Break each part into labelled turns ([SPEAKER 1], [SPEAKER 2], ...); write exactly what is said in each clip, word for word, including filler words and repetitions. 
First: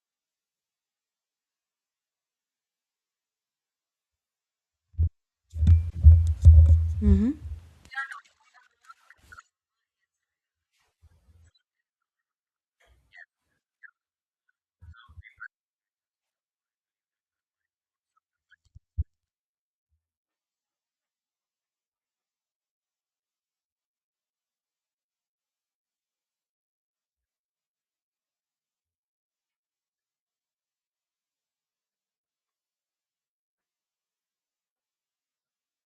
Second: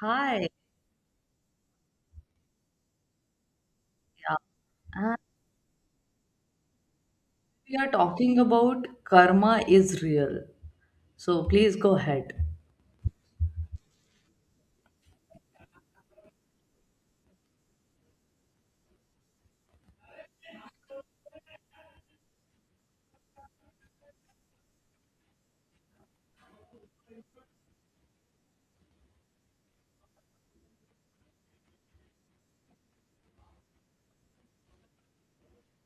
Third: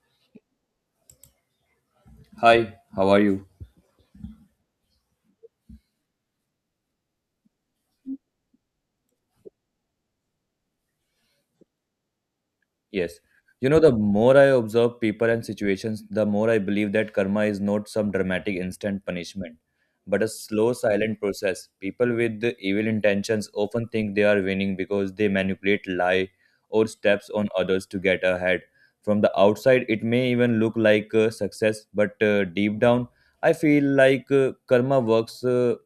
[SPEAKER 1] Hi.
[SPEAKER 2] Hi, how are you?
[SPEAKER 1] Yeah. And
[SPEAKER 3] hmm
[SPEAKER 1] we are talking about karma is real. So please go ahead.
[SPEAKER 2] Yes. You know, the more I observe people and situations, the more I believe that karma is not some dramatic instant punishment, but a slow, silent process. People with the evil intentions often think they are winning because they manipulate, lie, or steps on others to get ahead. From the outside, it may even look like uh, success, but uh, deep down, I feel like uh, karma works. Uh,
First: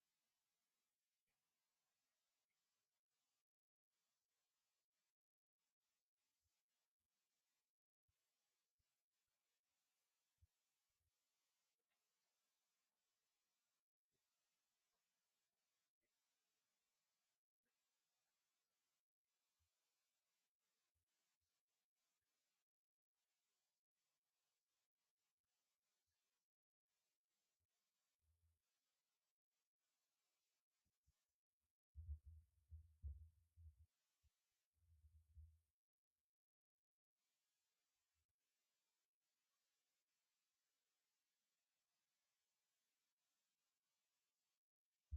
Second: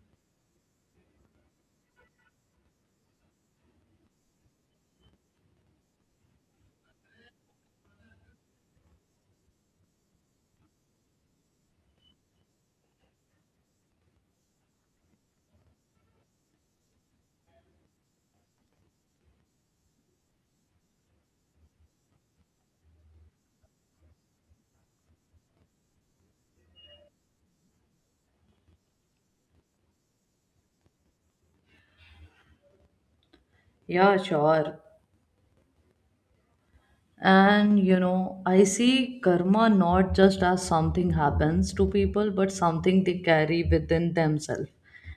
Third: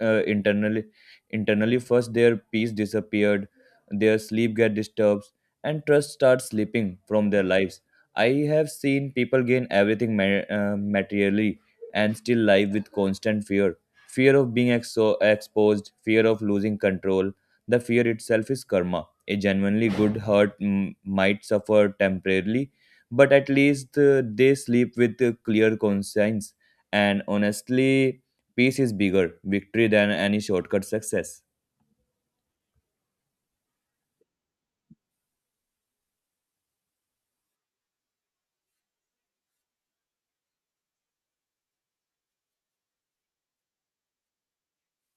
[SPEAKER 2] uh, internally Internally, first their peace disappeared, their sleep get disturbed, and trust starts slipping from their lives. I have seen people gain everything ma- uh, materially and still live with constant fear, fear of being exo- exposed, fear of losing control. The fear itself is karma. A genuinely good heart mm, might suffer temporarily, but at least uh, they sleep with a clear conscience. And honestly, peace is bigger victory than any shortcut success.
[SPEAKER 1] Yeah, sure. And you know, I see karma not just as something happens to people, but something they carry within themselves.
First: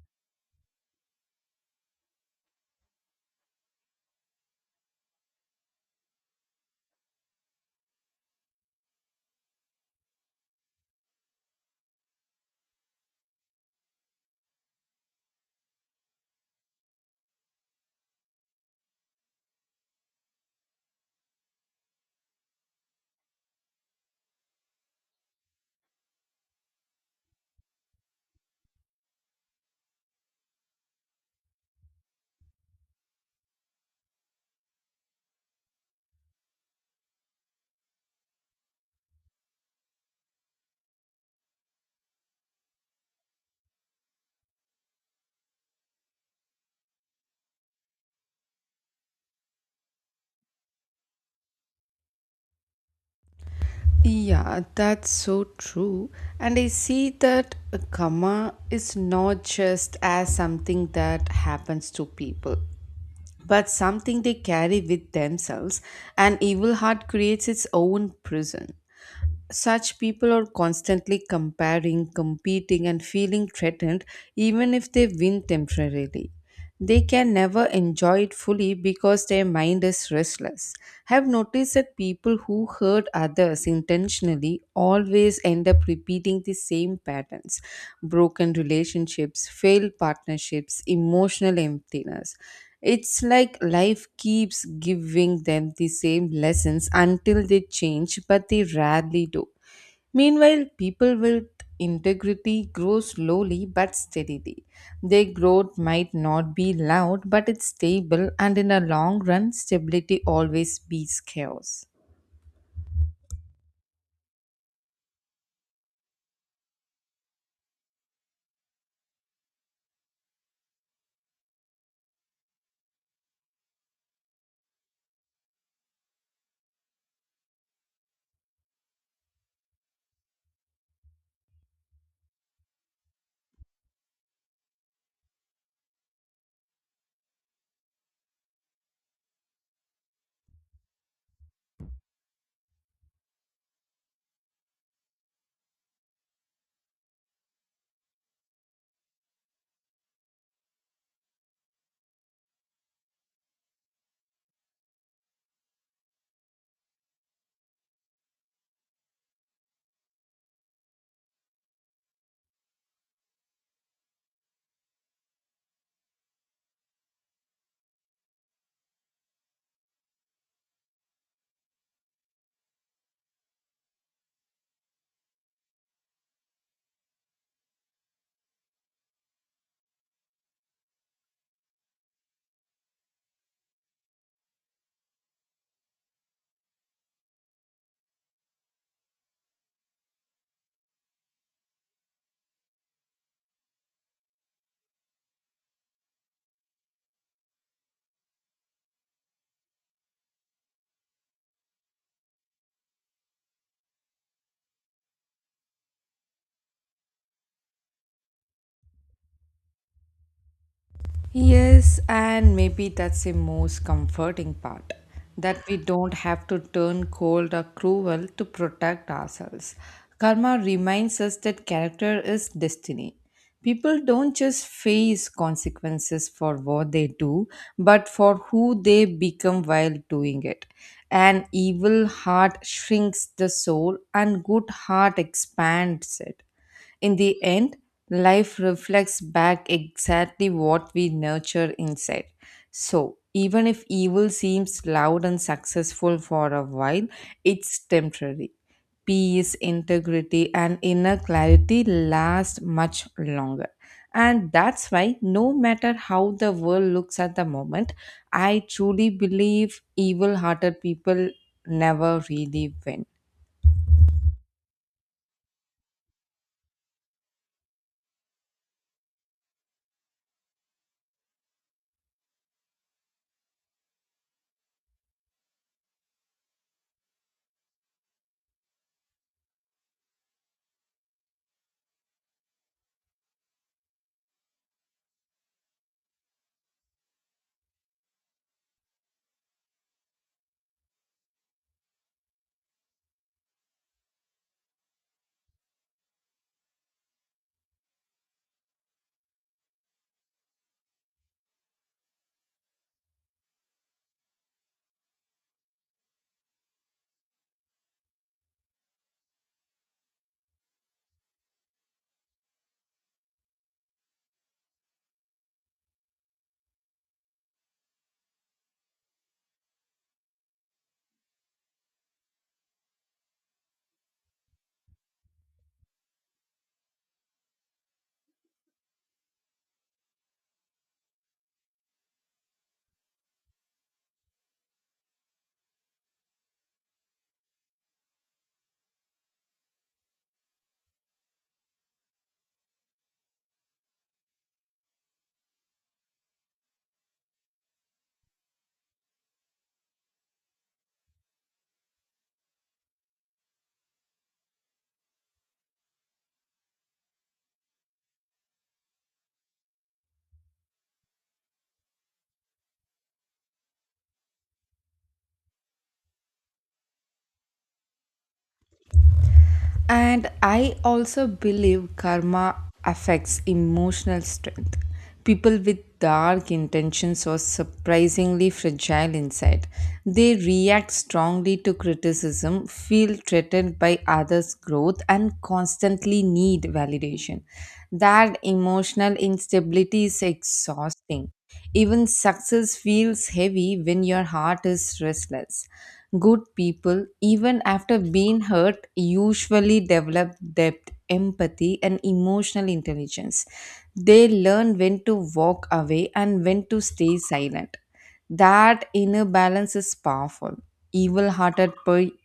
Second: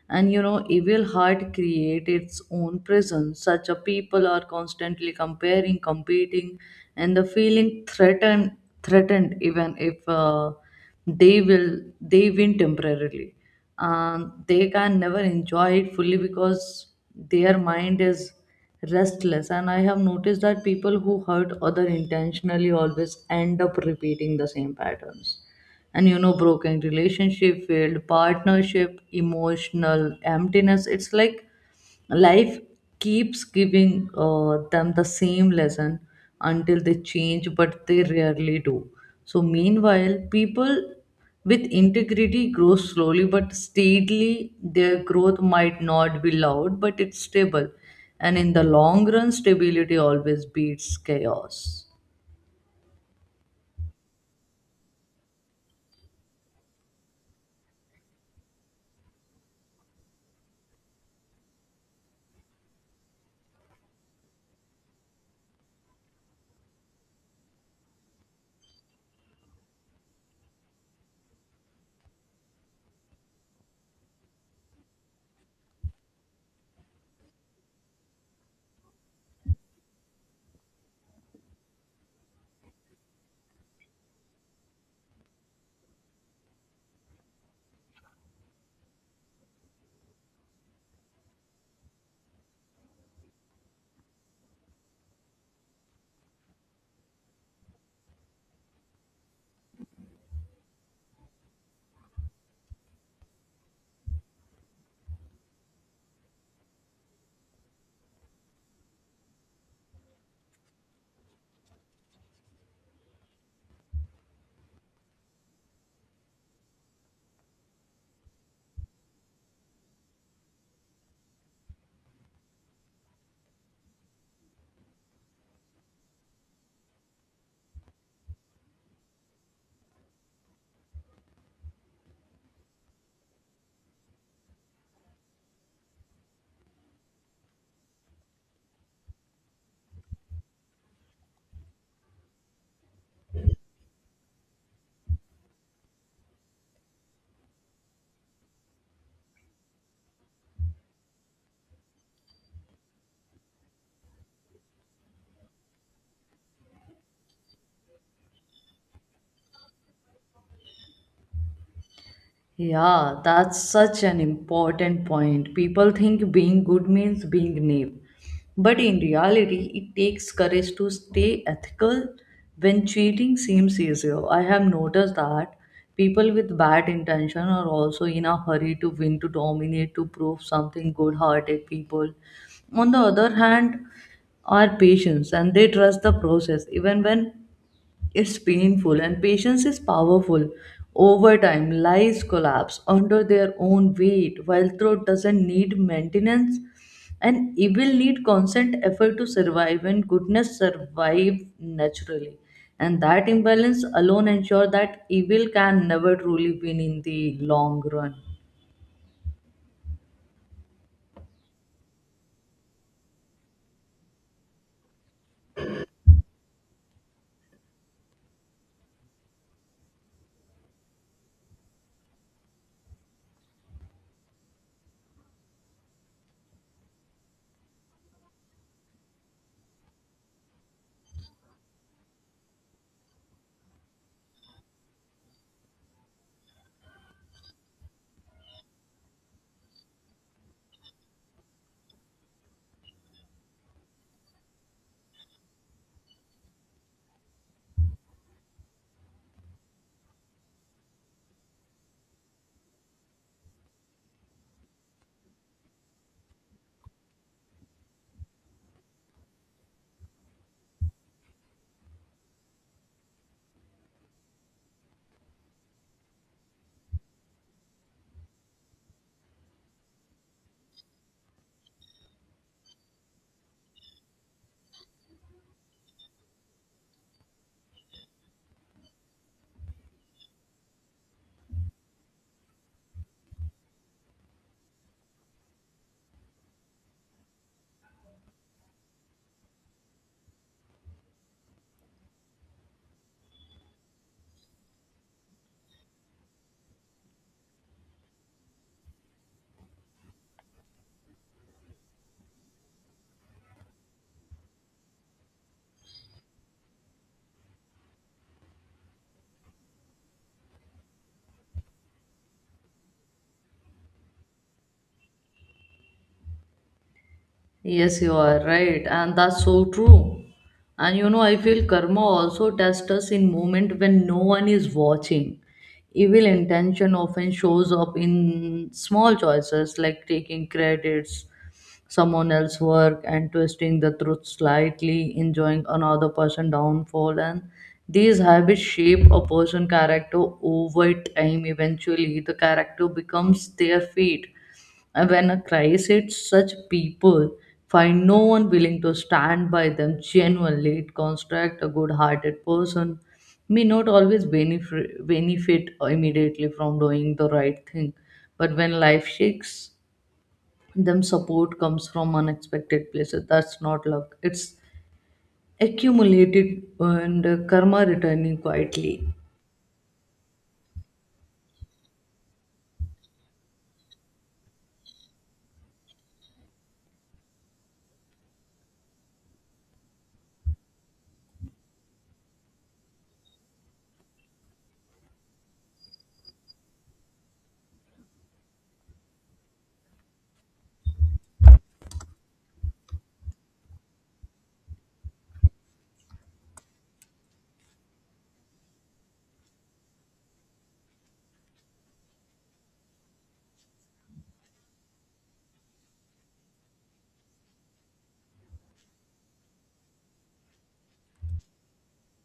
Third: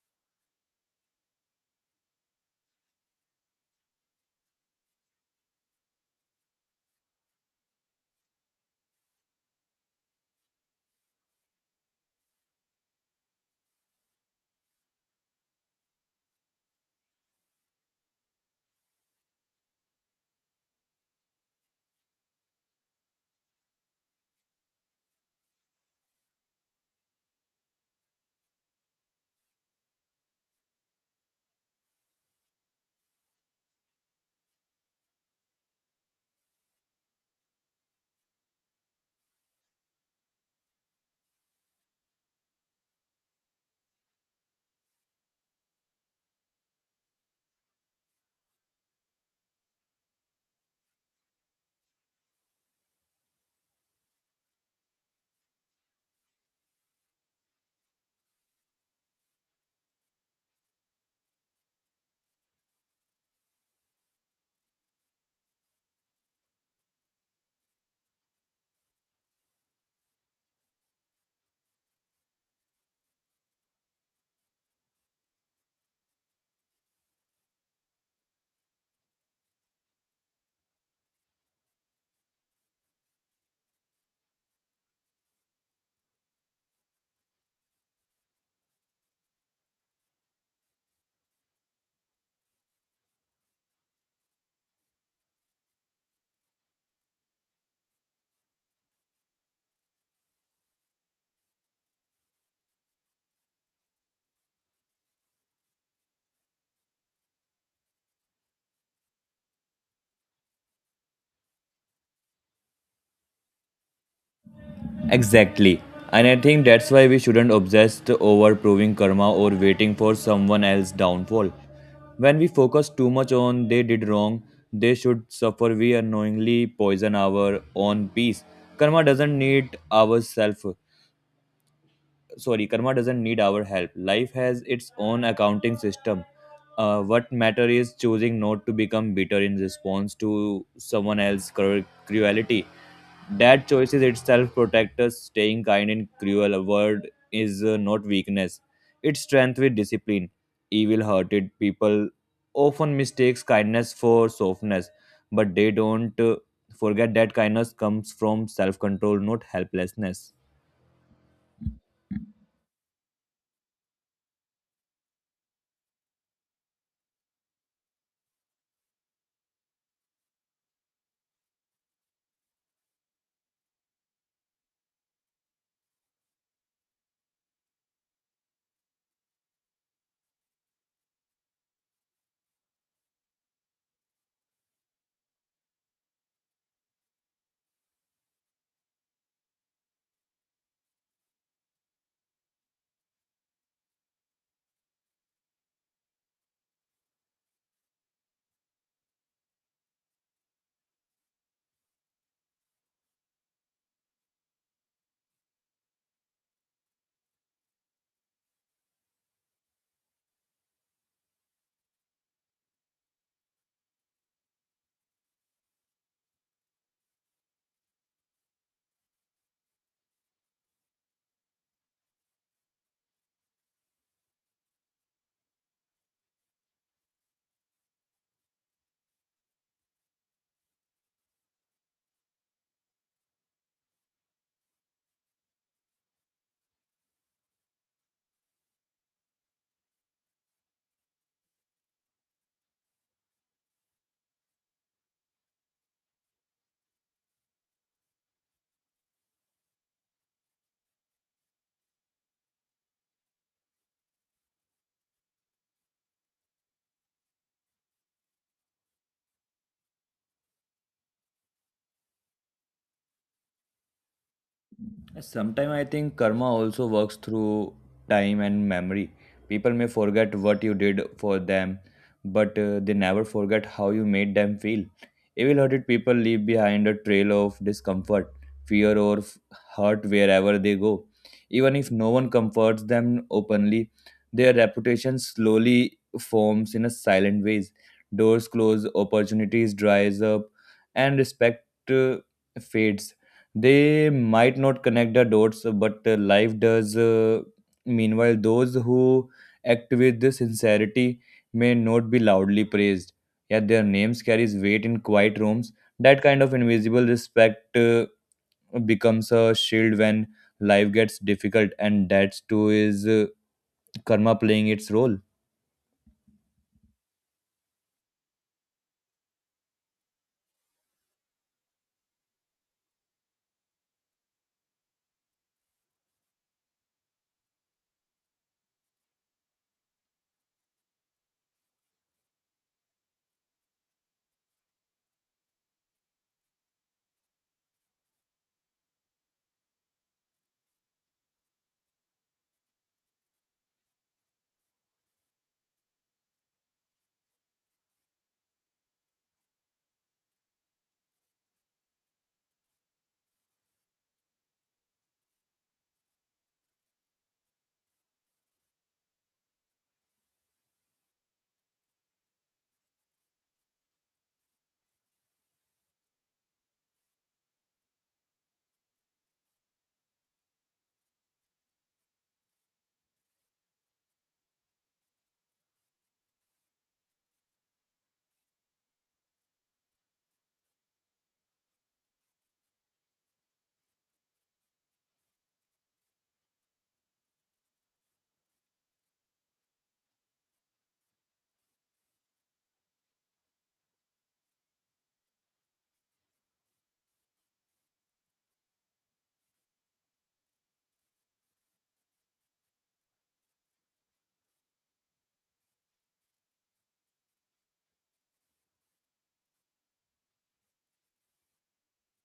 [SPEAKER 1] And you know, evil heart create its own prison. Such a people are constantly comparing, competing, and the feeling threatened, threatened even if uh, they will they win temporarily. And they can never enjoy it fully because their mind is restless, and I have noticed that people who hurt other intentionally always end up repeating the same patterns. And you know, broken relationship, failed partnership, emotional emptiness. It's like life keeps giving uh, them the same lesson until they change, but they rarely do. So meanwhile, people with integrity grow slowly but steadily. Their growth might not be loud, but it's stable, and in the long run stability always beats chaos.
[SPEAKER 3] Yeah, that's so true. And I see that a karma is not just as something that happens to people, but something they carry with themselves. And evil heart creates its own prison. Such people are constantly comparing, competing, and feeling threatened even if they win temporarily. They can never enjoy it fully because their mind is restless. Have noticed that people who hurt others intentionally always end up repeating the same patterns broken relationships, failed partnerships, emotional emptiness. It's like life keeps giving them the same lessons until they change, but they rarely do. Meanwhile, people with integrity grow slowly but steadily. Their growth might not be loud, but it's stable, and in a long run, stability always beats chaos.
[SPEAKER 2] Exactly. And I think that's why we shouldn't obsess over proving karma or waiting for someone else's downfall. When we focus too much on they did wrong, they should suffer, we unknowingly poison our own peace. Karma doesn't need ourself. Sorry, karma doesn't need our help. Life has its own accounting system. Uh, what matter is choosing not to become bitter in response to someone else's cru- cruelty. That choice is itself protect us. Staying kind in cruel world is uh, not weakness, it's strength with discipline. Evil hearted people often mistakes kindness for softness, but they don't uh, forget that kindness comes from self control, not helplessness.
[SPEAKER 1] Yeah, that's such an important point. People think being good means being naive. But in reality, it takes courage to stay ethical when cheating seems easier. I have noticed that people with bad intention are also in a hurry to win, to dominate, to prove something good hearted people. On the other hand, are patient and they trust the process even when it's painful, and patience is powerful. Over time, lives collapse under their own weight, while truth doesn't need maintenance, and evil need constant effort to survive, and goodness survive naturally. And that imbalance alone ensure that evil can never truly win in the long run.
[SPEAKER 3] Yes, and maybe that's the most comforting part that we don't have to turn cold or cruel to protect ourselves. Karma reminds us that character is destiny. People don't just face consequences for what they do, but for who they become while doing it. An evil heart shrinks the soul, and good heart expands it. In the end, life reflects back exactly what we nurture inside. So, even if evil seems loud and successful for a while, it's temporary. Peace, integrity, and inner clarity last much longer. And that's why, no matter how the world looks at the moment, I truly believe evil hearted people never really win.
[SPEAKER 2] Sometimes I think karma also works through time and memory. People may forget what you did for them, but uh, they never forget how you made them feel. Evil hearted people leave behind a trail of discomfort, fear, or f- hurt wherever they go. Even if no one comforts them openly, their reputation slowly forms in a silent ways. Doors close, opportunities dries up, and respect uh, fades. They might not connect the dots, but uh, life does. Uh, meanwhile, those who act with the sincerity may not be loudly praised, yet their names carries weight in quiet rooms. That kind of invisible respect uh, becomes a shield when life gets difficult, and that too is uh, karma playing its role.
[SPEAKER 1] Yes, you are right, and that's so true. And you know, I feel karma also tests us in moment when no one is watching. Evil intention often shows up in small choices like taking credits, someone else's work, and twisting the truth slightly, enjoying another person's downfall. And these habits shape a person's character over time. Eventually, the character becomes their fate, and when a crisis hits, such people find no one willing to stand by them genuinely. It constructs a good hearted person may not always benefit, benefit immediately from doing the right thing, but when life shakes, them support comes from unexpected places. That's not luck, it's accumulated and karma returning quietly.
[SPEAKER 3] And I also believe karma affects emotional strength. People with dark intentions are surprisingly fragile inside. They react strongly to criticism, feel threatened by others' growth, and constantly need validation. That emotional instability is exhausting. Even success feels heavy when your heart is restless. Good people, even after being hurt, usually develop depth, empathy, and emotional intelligence. They learn when to walk away and when to stay silent. That inner balance is powerful. Evil hearted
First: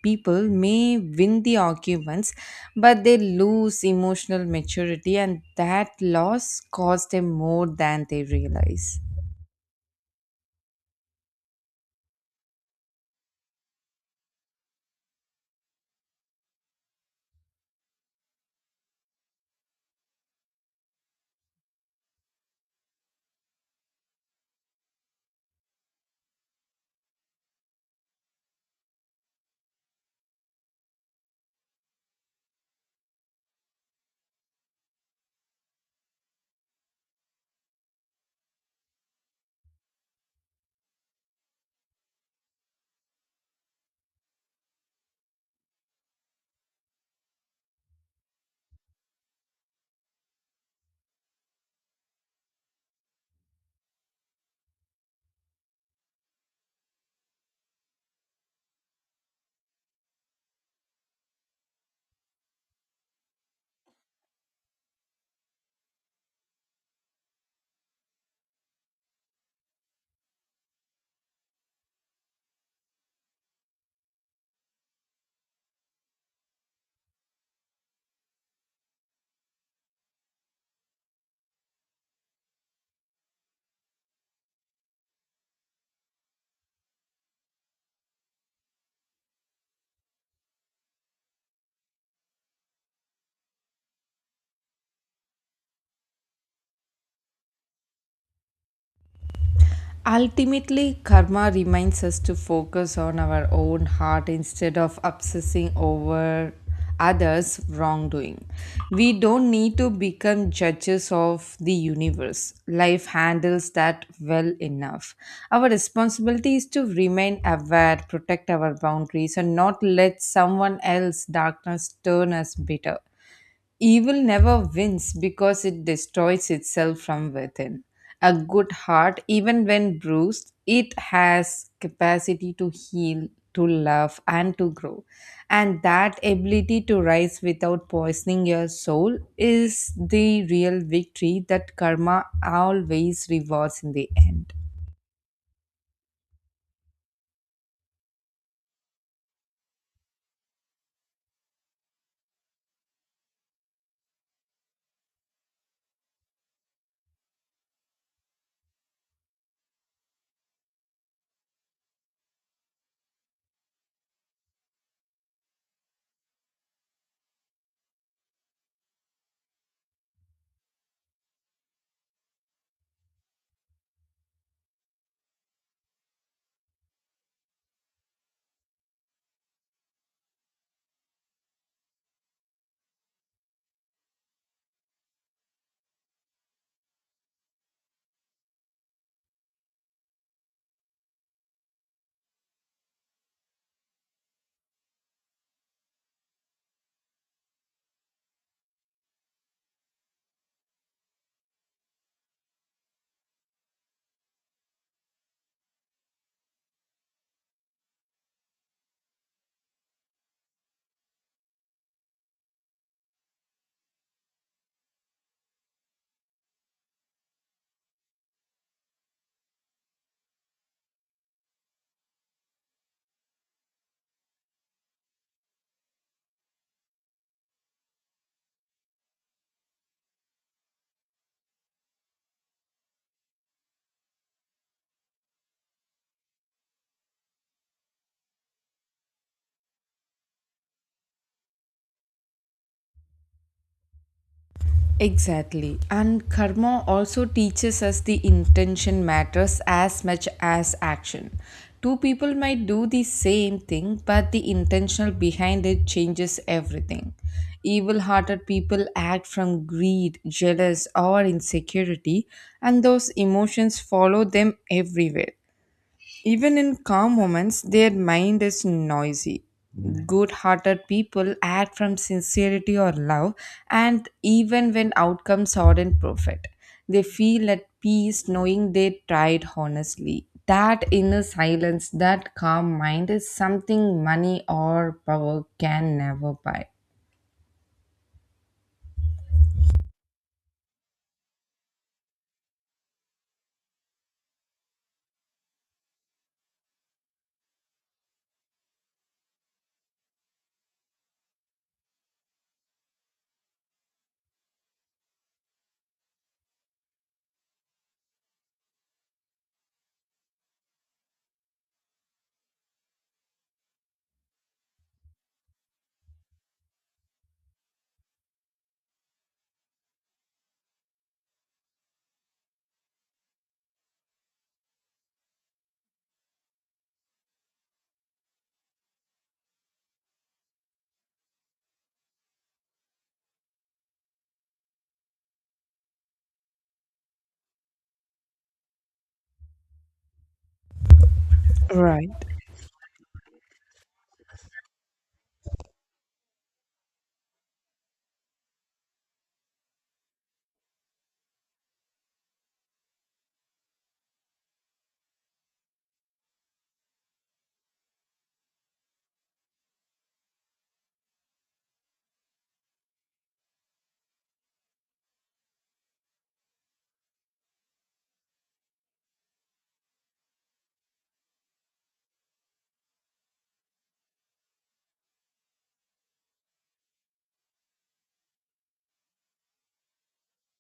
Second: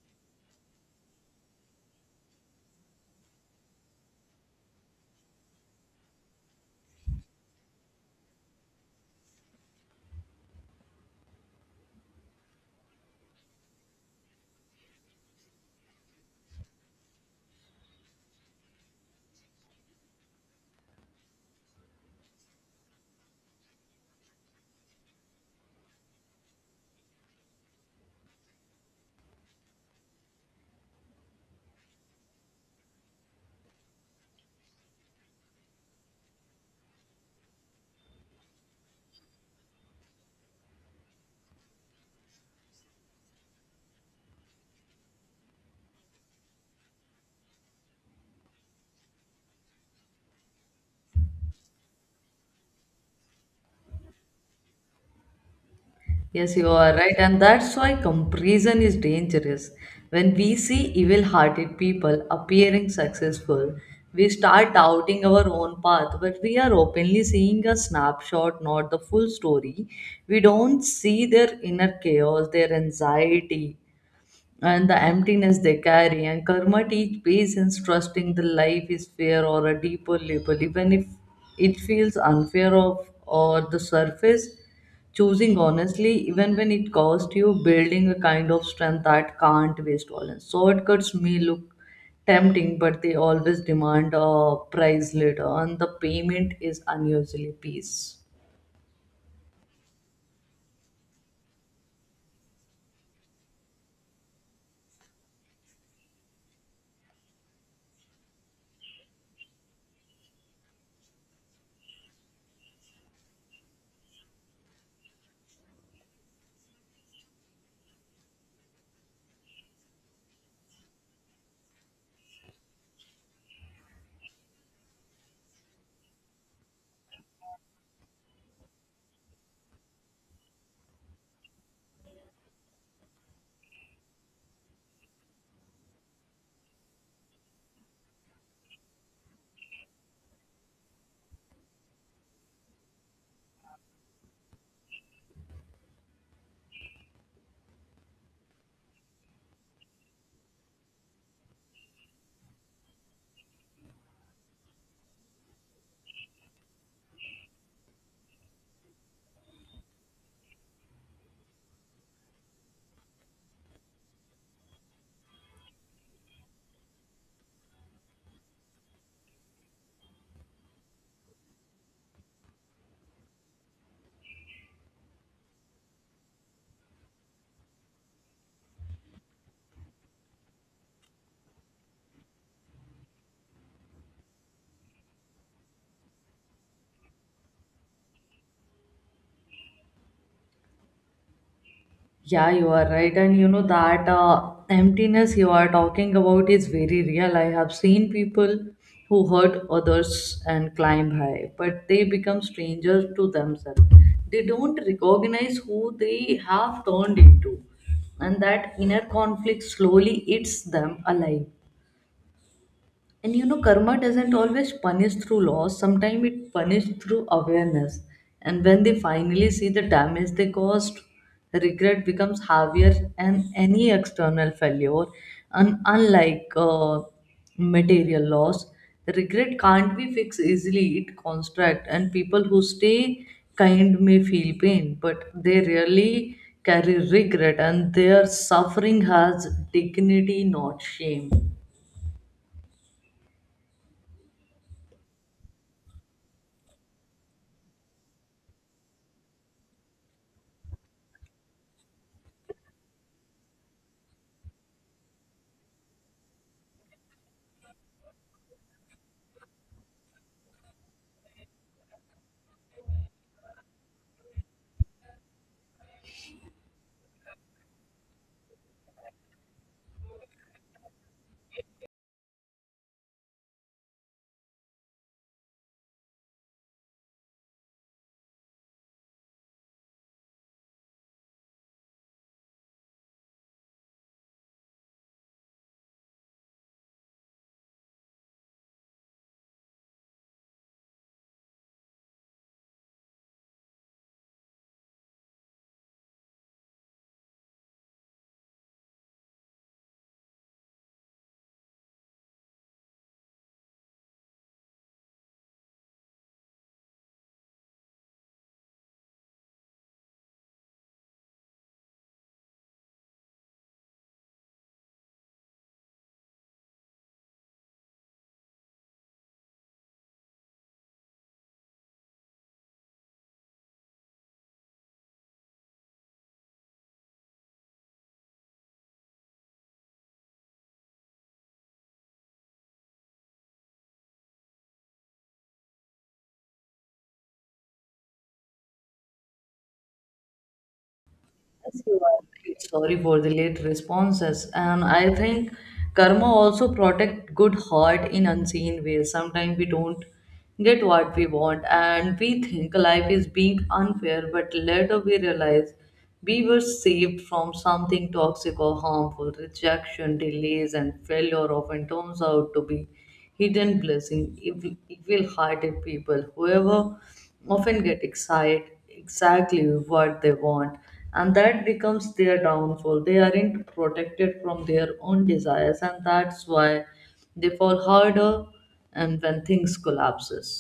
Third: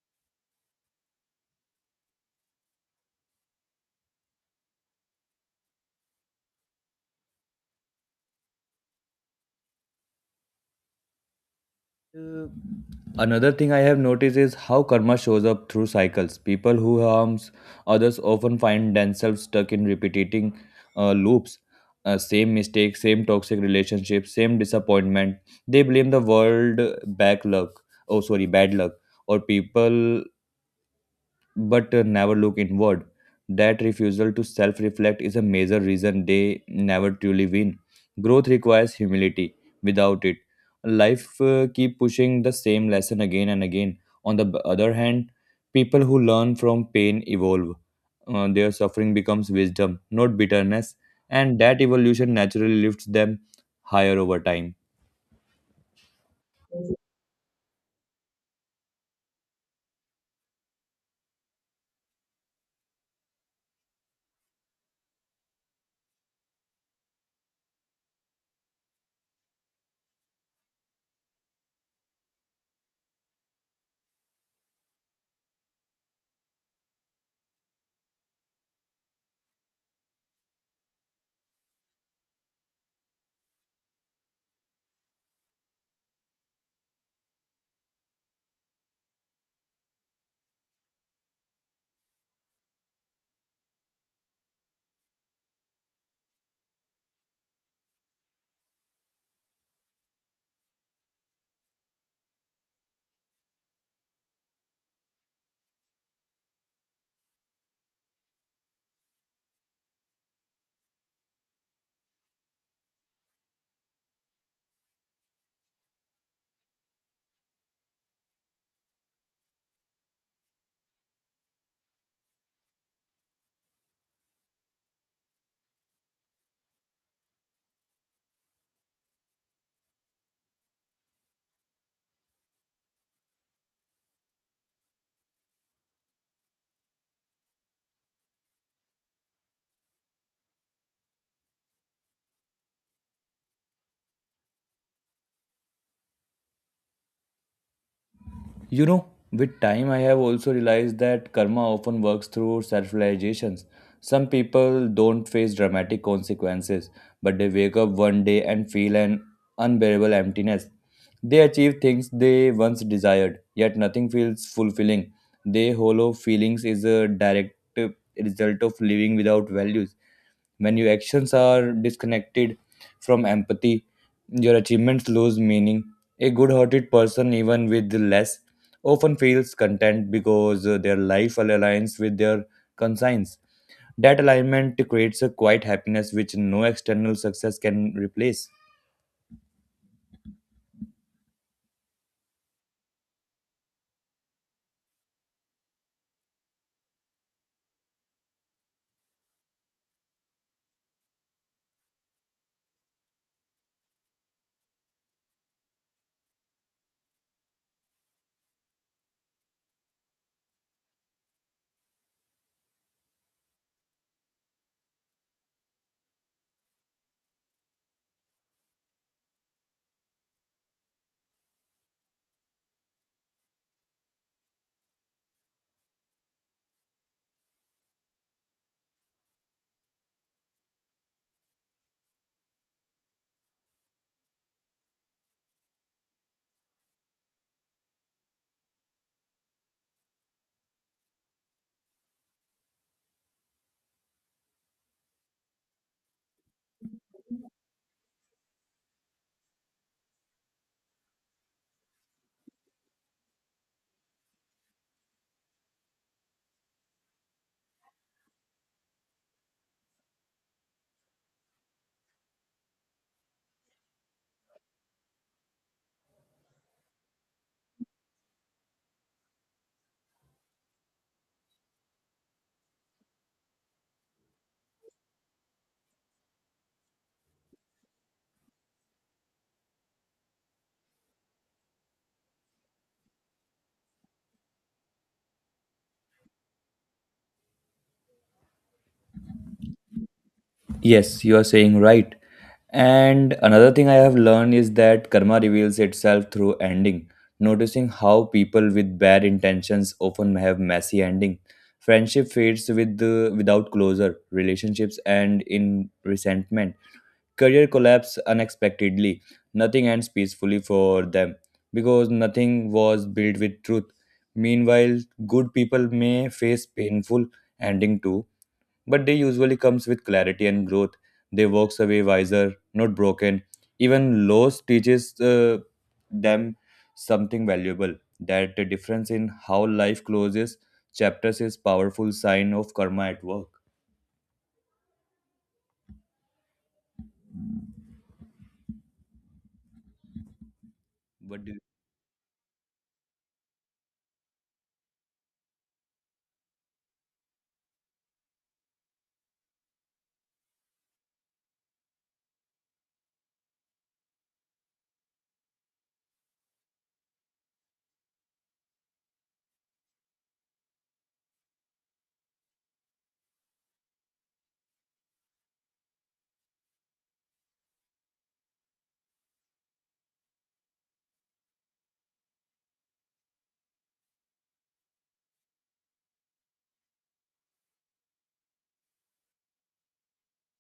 [SPEAKER 3] people may win the arguments, but they lose emotional maturity, and that loss costs them more than they realize.
[SPEAKER 2] Uh, Another thing I have noticed is how karma shows up through cycles. People who harms others often find themselves stuck in repeating uh, loops, uh, same mistakes, same toxic relationships, same disappointment. They blame the world, back luck. Oh, sorry, bad luck, or people, but uh, never look inward. That refusal to self reflect is a major reason they never truly win. Growth requires humility. Without it, life uh, keep pushing the same lesson again and again. On the b- other hand, people who learn from pain evolve. Uh, their suffering becomes wisdom, not bitterness, and that evolution naturally lifts them higher over time.
[SPEAKER 1] Yes, you are right, and that's why comparison is dangerous. When we see evil hearted people appearing successful, we start doubting our own path, but we are openly seeing a snapshot, not the full story. We don't see their inner chaos, their anxiety, and the emptiness they carry. And karma teach patience, trusting the life is fair or a deeper label, even if it feels unfair of or the surface. Choosing honestly, even when it costs you, building a kind of strength that can't waste violence. Shortcuts may look tempting, but they always demand a price later, and the payment is unusually peace.
[SPEAKER 3] Ultimately, karma reminds us to focus on our own heart instead of obsessing over others' wrongdoing. We don't need to become judges of the universe. Life handles that well enough. Our responsibility is to remain aware, protect our boundaries, and not let someone else's darkness turn us bitter. Evil never wins because it destroys itself from within. A good heart, even when bruised, it has capacity to heal, to love, and to grow. And that ability to rise without poisoning your soul is the real victory that karma always rewards in the end.
[SPEAKER 2] You know, with time, I have also realized that karma often works through self realizations. Some people don't face dramatic consequences, but they wake up one day and feel an unbearable emptiness. They achieve things they once desired, yet nothing feels fulfilling. Their hollow feelings is a direct uh, result of living without values. When your actions are disconnected from empathy, your achievements lose meaning. A good hearted person, even with less, often feels content because uh, their life aligns with their conscience. That alignment creates a quiet happiness which no external success can replace.
[SPEAKER 1] Yeah, you are right. And you know that uh, emptiness you are talking about is very real. I have seen people who hurt others and climb high, but they become strangers to themselves. They don't recognize who they have turned into, and that inner conflict slowly eats them alive. And you know, karma doesn't always punish through laws, sometimes it punishes through awareness. And when they finally see the damage they caused, the regret becomes heavier and any external failure. And unlike uh, material loss, the regret can't be fixed easily, it constructs. And people who stay kind may feel pain, but they rarely carry regret, and their suffering has dignity, not shame.
[SPEAKER 3] Exactly. And karma also teaches us the intention matters as much as action. Two people might do the same thing, but the intentional behind it changes everything. Evil hearted people act from greed, jealous, or insecurity, and those emotions follow them everywhere. Even in calm moments, their mind is noisy. Good hearted people act from sincerity or love, and even when outcomes aren't perfect, they feel at peace knowing they tried honestly. That inner silence, that calm mind is something money or power can never buy.
[SPEAKER 2] Yes, you are saying right. And another thing I have learned is that karma reveals itself through ending. Noticing how people with bad intentions often have messy ending. Friendship fades with the, without closure, relationships end in resentment. Career collapse unexpectedly. Nothing ends peacefully for them because nothing was built with truth. Meanwhile, good people may face painful ending too, but day usually comes with clarity and growth. They walks away wiser, not broken. Even loss teaches uh, them something valuable. That the difference in how life closes chapters is powerful sign of karma at work. What do
[SPEAKER 1] Yes, you
[SPEAKER 3] Right.
[SPEAKER 1] are right. Sorry for the late responses. And I think karma also protect good heart in unseen ways. Sometimes we don't get what we want and we think life is being unfair, but later we realize we were saved from something toxic or harmful. Rejection, delays, and failure often turns out to be hidden blessing, evil, evil-hearted people, whoever often get excited exactly what they want, and that becomes their downfall. They aren't protected from their own desires, and that's why they fall harder and when things collapses.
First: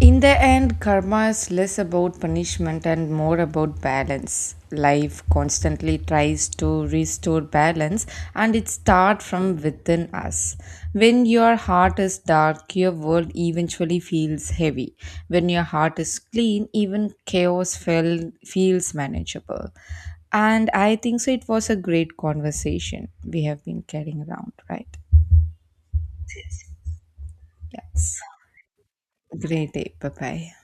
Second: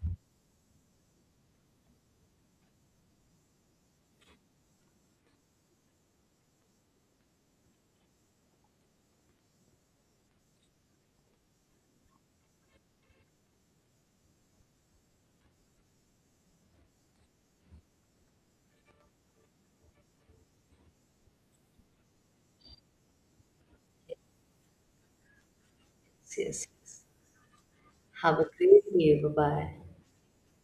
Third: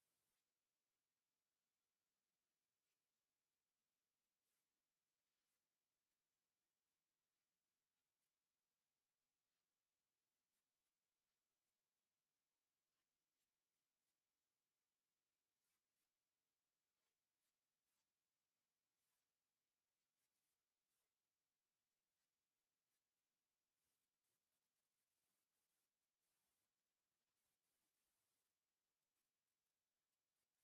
[SPEAKER 3] In the end, karma is less about punishment and more about balance. Life constantly tries to restore balance and it starts from within us. When your heart is dark, your world eventually feels heavy. When your heart is clean, even chaos feel, feels manageable. And I think so, it was a great conversation we have been carrying around, right?
[SPEAKER 1] Yes. Yes.
[SPEAKER 3] Yes.
[SPEAKER 1] Have a great day. Bye bye.
[SPEAKER 3] Great day. Bye bye.